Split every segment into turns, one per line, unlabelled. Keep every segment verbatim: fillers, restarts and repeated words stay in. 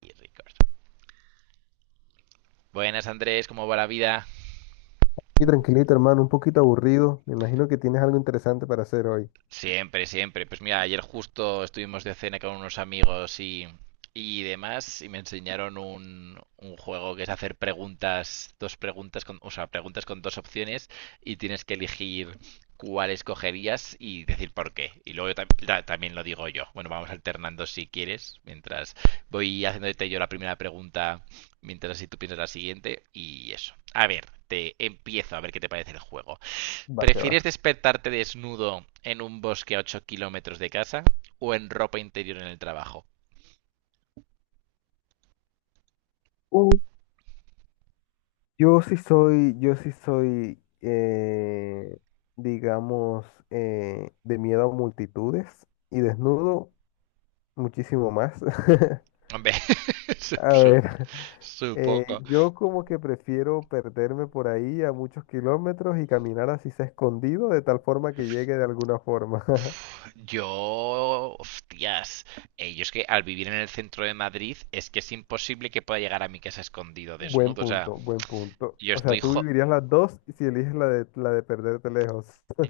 Y Record. Buenas Andrés, ¿cómo va la vida?
Y tranquilito, hermano, un poquito aburrido. Me imagino que tienes algo interesante para hacer hoy.
Siempre, siempre. Pues mira, ayer justo estuvimos de cena con unos amigos y, y demás y me enseñaron un, un juego que es hacer preguntas, dos preguntas con, o sea, preguntas con dos opciones y tienes que elegir cuál escogerías y decir por qué. Y luego yo tam- ta- también lo digo yo. Bueno, vamos alternando si quieres, mientras voy haciéndote yo la primera pregunta, mientras si tú piensas la siguiente y eso. A ver, te empiezo a ver qué te parece el juego.
Va que va.
¿Prefieres despertarte desnudo en un bosque a ocho kilómetros de casa o en ropa interior en el trabajo?
Uh, Yo sí soy, yo sí soy, eh, digamos, eh, de miedo a multitudes y desnudo muchísimo más.
Hombre, sup-
A
sup-
ver, eh,
supongo.
yo como que prefiero perderme por ahí a muchos kilómetros y caminar así sea escondido de tal forma que llegue de alguna forma.
Pf, Yo, hostias, eh, yo es que al vivir en el centro de Madrid es que es imposible que pueda llegar a mi casa escondido
Buen
desnudo. O sea,
punto, buen punto.
yo
O sea,
estoy,
tú
jo-
vivirías las dos y si eliges la de, la de perderte lejos.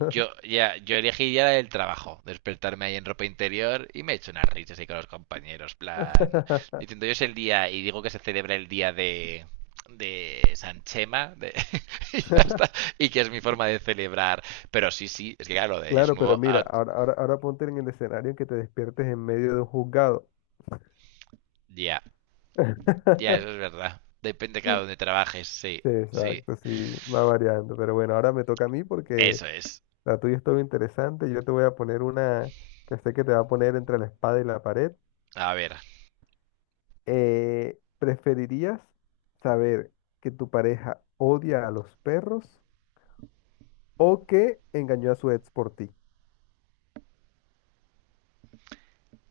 Yo, ya, yo elegiría la del trabajo, despertarme ahí en ropa interior y me echo unas risas ahí con los compañeros, plan, diciendo yo es el día, y digo que se celebra el día de, de San Chema, de, y ya está, y que es mi forma de celebrar, pero sí, sí, es que claro, lo de
Claro, pero
desnudo,
mira,
ah,
ahora, ahora, ahora ponte en el escenario en que te despiertes en medio de un juzgado.
ya, ya, eso es verdad, depende cada donde trabajes, sí,
Sí,
sí,
exacto, sí, va variando. Pero bueno, ahora me toca a mí porque
eso es,
la tuya estuvo interesante. Yo te voy a poner una que sé que te va a poner entre la espada y la pared.
a ver,
Eh, ¿preferirías saber que tu pareja odia a los perros o que engañó a su ex por ti?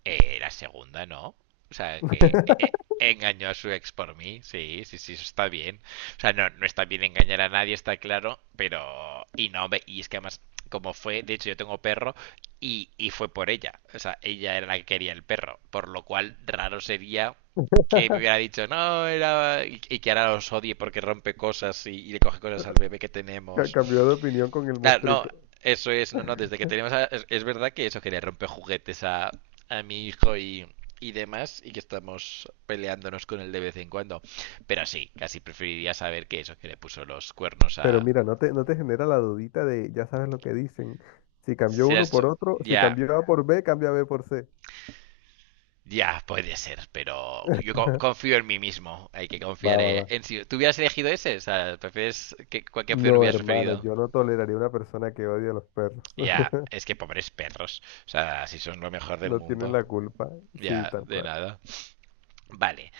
Eh, la segunda no. O sea, que eh, eh, engañó a su ex por mí. Sí, sí, sí, eso está bien. O sea, no, no está bien engañar a nadie, está claro. Pero. Y no, hombre, y es que además, como fue, de hecho, yo tengo perro y, y fue por ella. O sea, ella era la que quería el perro. Por lo cual, raro sería que me hubiera dicho, no, era. Y, y que ahora los odie porque rompe cosas y, y le coge cosas al bebé que
Ca-
tenemos.
Cambió de opinión con el
Claro, no,
mostrico.
eso es, no, no, desde que tenemos a- es, es verdad que eso que le rompe juguetes a, a mi hijo y, y demás, y que estamos peleándonos con él de vez en cuando. Pero sí, casi preferiría saber que eso que le puso los cuernos
Pero
a...
mira, no te, no te genera la dudita de, ya sabes lo que dicen. Si cambió
Será
uno por
eso-
otro, si
Ya,
cambió A por B, cambia B por C.
ya puede ser, pero yo co- confío en mí mismo. Hay que
Va,
confiar
va,
eh,
va.
en si... ¿Tú hubieras elegido ese? O sea, ¿prefieres que, cualquier opción
No,
hubieras
hermano,
preferido?
yo no toleraría una persona que odia a los perros.
Ya, es que pobres perros. O sea, si son lo mejor del
No tienen
mundo.
la culpa. Sí,
Ya,
tal
de
cual.
nada. Vale.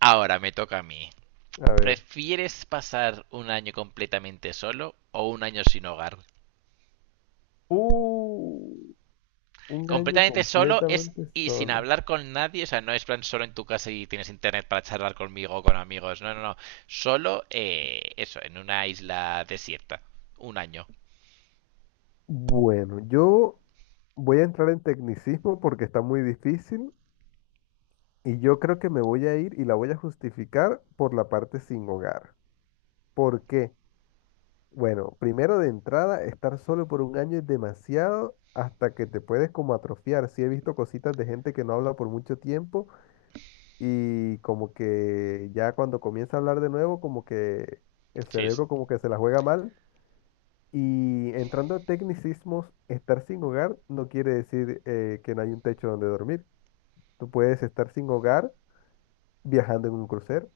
Ahora me toca a mí.
A ver.
¿Prefieres pasar un año completamente solo o un año sin hogar?
Uh, un año
Completamente solo es
completamente
y sin
solo.
hablar con nadie, o sea, no es plan solo en tu casa y tienes internet para charlar conmigo o con amigos, no, no, no. Solo eh, eso, en una isla desierta. Un año.
Bueno, yo voy a entrar en tecnicismo porque está muy difícil. Y yo creo que me voy a ir y la voy a justificar por la parte sin hogar. ¿Por qué? Bueno, primero de entrada, estar solo por un año es demasiado hasta que te puedes como atrofiar. Sí he visto cositas de gente que no habla por mucho tiempo y como que ya cuando comienza a hablar de nuevo, como que el
Sí, es.
cerebro como que se la juega mal. Y entrando a tecnicismos, estar sin hogar no quiere decir eh, que no hay un techo donde dormir. Tú puedes estar sin hogar viajando en un crucero.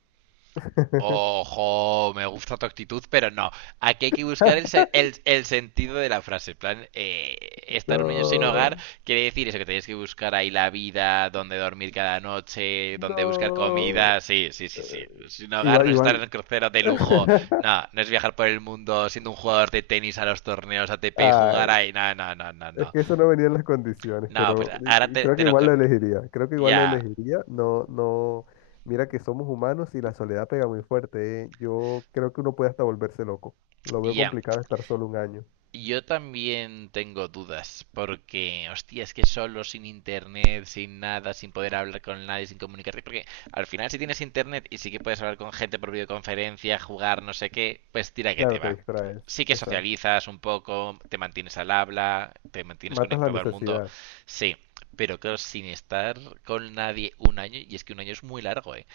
Ojo, me gusta tu actitud, pero no. Aquí hay que buscar el, se- el- el sentido de la frase. En plan, eh, estar un año sin hogar
No,
quiere decir eso, que tenéis que buscar ahí la vida, dónde dormir cada noche, dónde buscar
no.
comida. Sí, sí, sí, sí. Sin hogar
Igual,
no es estar en
igual.
un crucero de lujo. No, no es viajar por el mundo siendo un jugador de tenis a los torneos A T P y
Ay,
jugar ahí. No, no, no, no,
es
no.
que eso no venía en las condiciones,
No, pues
pero
ahora
y- y
te,
creo que
te lo...
igual
ca-
lo elegiría. Creo que igual lo
Ya,
elegiría. No, no. Mira que somos humanos y la soledad pega muy fuerte, ¿eh? Yo creo que uno puede hasta volverse loco. Lo veo
ya.
complicado estar solo un año.
Yo también tengo dudas, porque, hostia, es que solo, sin internet, sin nada, sin poder hablar con nadie, sin comunicarte, porque al final si tienes internet y sí que puedes hablar con gente por videoconferencia, jugar, no sé qué, pues tira que te
Claro, te
va.
distraes.
Sí que
Exacto.
socializas un poco, te mantienes al habla, te mantienes
Matas la
conectado al mundo,
necesidad.
sí, pero claro, sin estar con nadie un año, y es que un año es muy largo, ¿eh?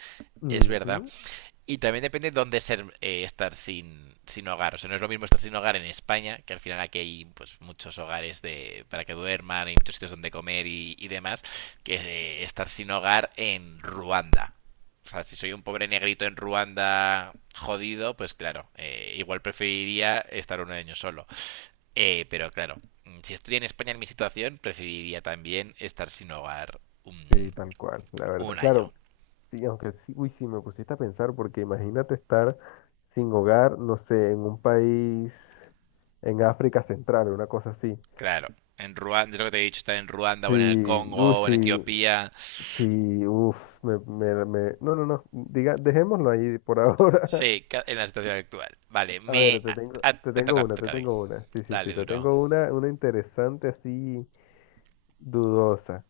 Es verdad.
Ujú.
Y también depende de dónde ser, eh, estar sin, sin hogar. O sea, no es lo mismo estar sin hogar en España, que al final aquí hay pues, muchos hogares de, para que duerman, hay muchos sitios donde comer y, y demás, que eh, estar sin hogar en Ruanda. O sea, si soy un pobre negrito en Ruanda jodido, pues claro, eh, igual preferiría estar un año solo. Eh, pero claro, mm, si estoy en España en mi situación, preferiría también estar sin hogar un,
Sí, tal cual, la verdad.
un año.
Claro, sí, aunque sí, uy, sí, me pusiste a pensar, porque imagínate estar sin hogar, no sé, en un país en África Central, una cosa así.
Claro, en Ruanda, es lo que te he dicho, estar en Ruanda
Sí,
o en el
uy,
Congo o
sí,
en Etiopía.
sí, uff, me, me, me- no, no, no, diga, dejémoslo ahí por ahora.
Sí, ca- en la situación actual. Vale,
A
me...
ver, te
a-
tengo,
a-
te
te
tengo
toca, te
una, te
toca a ti.
tengo una. Sí, sí, sí,
Dale,
te
duro.
tengo una, una interesante así dudosa.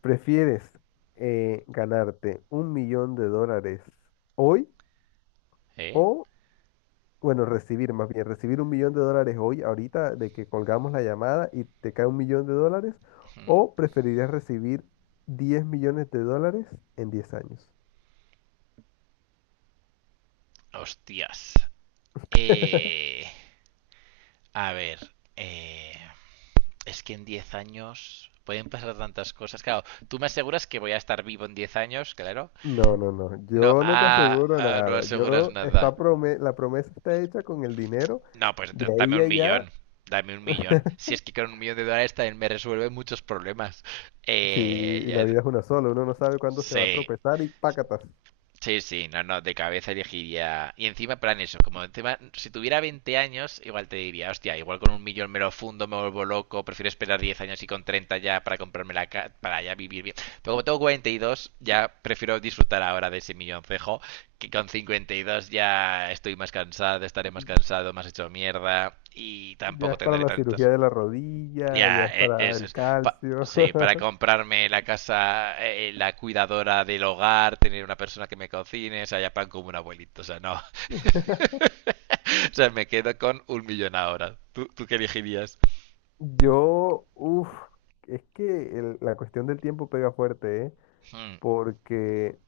¿Prefieres eh, ganarte un millón de dólares hoy?
¿Eh?
O bueno, recibir más bien, recibir un millón de dólares hoy, ahorita, de que colgamos la llamada y te cae un millón de dólares,
Ujú.
o preferirías recibir diez millones de dólares en diez años.
Hostias. Eh, a ver, eh, es que en diez años pueden pasar tantas cosas. Claro, tú me aseguras que voy a estar vivo en diez años, claro.
No, no, no,
No,
yo no te
ah,
aseguro
ah, no
nada.
aseguras
Yo,
nada.
está prome- la promesa está hecha con el dinero,
No, pues
de
entonces dame
ahí a
un
allá.
millón. Dame un millón. Si es que con un millón de dólares también me resuelve muchos problemas.
Sí, y la
Eh,
vida es una sola, uno no sabe cuándo se va a
sí,
tropezar y pácatas.
Sí, sí, no, no, de cabeza elegiría. Y encima, plan eso, como encima, si tuviera veinte años, igual te diría, hostia, igual con un millón me lo fundo, me vuelvo loco, prefiero esperar diez años y con treinta ya para comprarme la ca- para ya vivir bien. Pero como tengo cuarenta y dos, ya prefiero disfrutar ahora de ese milloncejo, que con cincuenta y dos ya estoy más cansado, estaré más cansado, más hecho mierda y
Ya
tampoco
es para
tendré
la cirugía
tantas
de la rodilla, ya
ya,
es
e-
para
eso
el
es. Pa-
calcio.
sí, para comprarme la casa, eh, eh, la cuidadora del hogar, tener una persona que me cocine, o sea, ya pan como un abuelito, o sea, no. O sea, me quedo con un millón ahora. ¿Tú, tú qué elegirías?
Yo, uff, es que el- la cuestión del tiempo pega fuerte, ¿eh?
Hmm,
Porque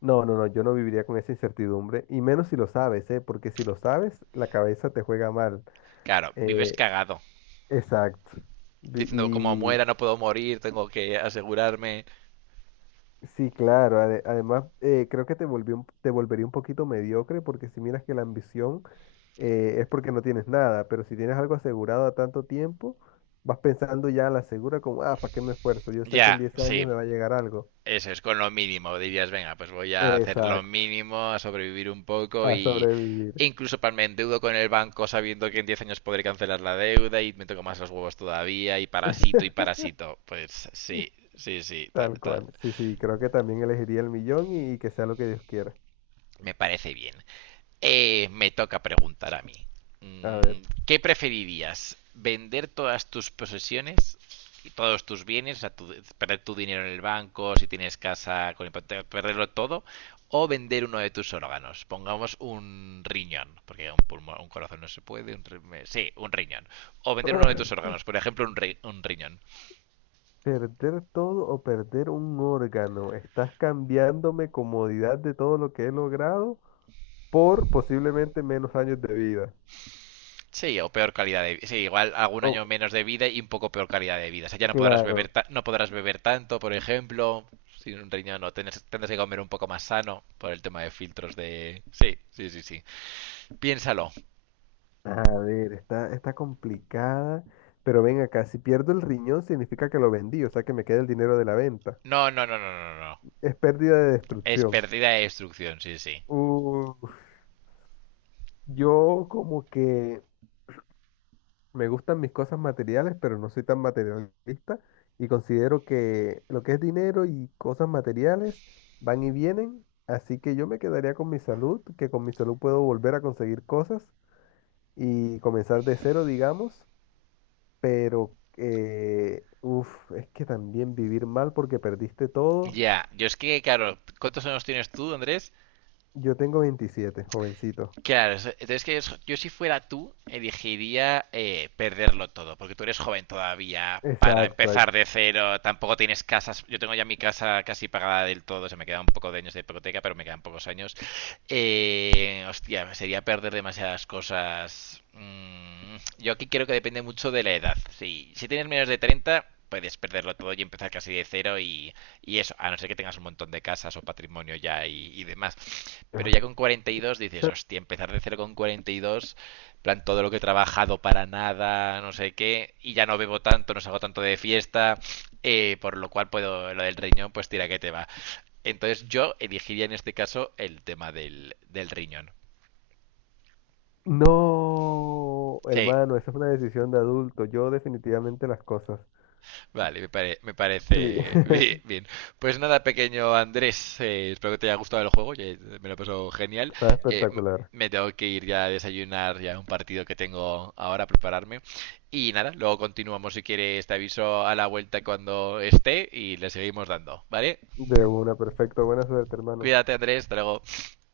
no, no, no, yo no viviría con esa incertidumbre, y menos si lo sabes, ¿eh? Porque si lo sabes, la cabeza te juega mal.
claro, vives
Eh,
cagado.
exacto. Vi-
Diciendo, como
Y
muera, no puedo morir, tengo que asegurarme.
sí, claro, ade- además eh, creo que te volvió un- te volvería un poquito mediocre, porque si miras que la ambición eh, es porque no tienes nada, pero si tienes algo asegurado a tanto tiempo, vas pensando ya a la segura como, ah, ¿para qué me esfuerzo? Yo sé que en
Ya,
diez
sí.
años me va a llegar algo.
Eso es, con lo mínimo, dirías, venga, pues voy a hacer lo
Exacto,
mínimo, a sobrevivir un poco
a
y
sobrevivir.
e incluso para me endeudo con el banco sabiendo que en diez años podré cancelar la deuda y me toco más los huevos todavía y parasito y parasito. Pues sí, sí, sí, ta-
Tal
ta-
cual. Sí, sí, creo que también elegiría el millón y que sea lo que Dios quiera.
me parece bien. Eh, me toca preguntar a mí.
A ver.
Mm, ¿qué preferirías? ¿Vender todas tus posesiones y todos tus bienes? O sea, tu- perder tu dinero en el banco, si tienes casa con hipoteca, perderlo todo. O vender uno de tus órganos. Pongamos un riñón, porque un pulmón, un corazón no se puede. un sí, un riñón. O vender uno de tus órganos, por ejemplo, un, ri- un riñón.
Perder todo o perder un órgano. Estás cambiándome comodidad de todo lo que he logrado por posiblemente menos años de vida.
Sí, o peor calidad de vida. Sí, igual algún año
Oh,
menos de vida y un poco peor calidad de vida. O sea, ya no podrás beber,
claro.
ta- no podrás beber tanto, por ejemplo. Sin un riñón, no tendrás, tendrás que comer un poco más sano por el tema de filtros de. Sí, sí, sí, sí. Piénsalo.
A ver, está, está complicada. Pero ven acá, si pierdo el riñón significa que lo vendí, o sea que me queda el dinero de la venta.
No, no, no, no, no, no.
Es pérdida de
Es
destrucción.
pérdida de instrucción sí, sí.
Uh, Yo como que me gustan mis cosas materiales, pero no soy tan materialista y considero que lo que es dinero y cosas materiales van y vienen, así que yo me quedaría con mi salud, que con mi salud puedo volver a conseguir cosas y comenzar de cero, digamos, pero eh, uf, es que también vivir mal porque perdiste todo.
Ya, yo es que, claro, ¿cuántos años tienes tú, Andrés?
Yo tengo veintisiete, jovencito.
Claro, es- entonces que es- yo si fuera tú, elegiría eh, perderlo todo, porque tú eres joven todavía, para
Exacto.
empezar de cero, tampoco tienes casas, yo tengo ya mi casa casi pagada del todo, se me quedan un poco de años de hipoteca, pero me quedan pocos años. Eh, hostia, sería perder demasiadas cosas. Mm, yo aquí creo que depende mucho de la edad. Si, si tienes menos de treinta puedes perderlo todo y empezar casi de cero y eso, a no ser que tengas un montón de casas o patrimonio ya y, y demás. Pero ya con cuarenta y dos dices, hostia, empezar de cero con cuarenta y dos, plan todo lo que he trabajado para nada, no sé qué, y ya no bebo tanto, no salgo tanto de fiesta, eh, por lo cual puedo, lo del riñón, pues tira que te va. Entonces yo elegiría en este caso el tema del, del riñón.
No,
Sí,
hermano, esa es una decisión de adulto. Yo definitivamente las cosas.
vale, me, pare- me
Sí,
parece bi- bien. Pues nada, pequeño Andrés, eh, espero que te haya gustado el juego, ya me lo pasó genial.
está
Eh, m-
espectacular.
me tengo que ir ya a desayunar, ya un partido que tengo ahora a prepararme. Y nada, luego continuamos si quieres, te aviso a la vuelta cuando esté y le seguimos dando, ¿vale?
De una, perfecto. Buena suerte, hermano.
Cuídate Andrés, hasta luego.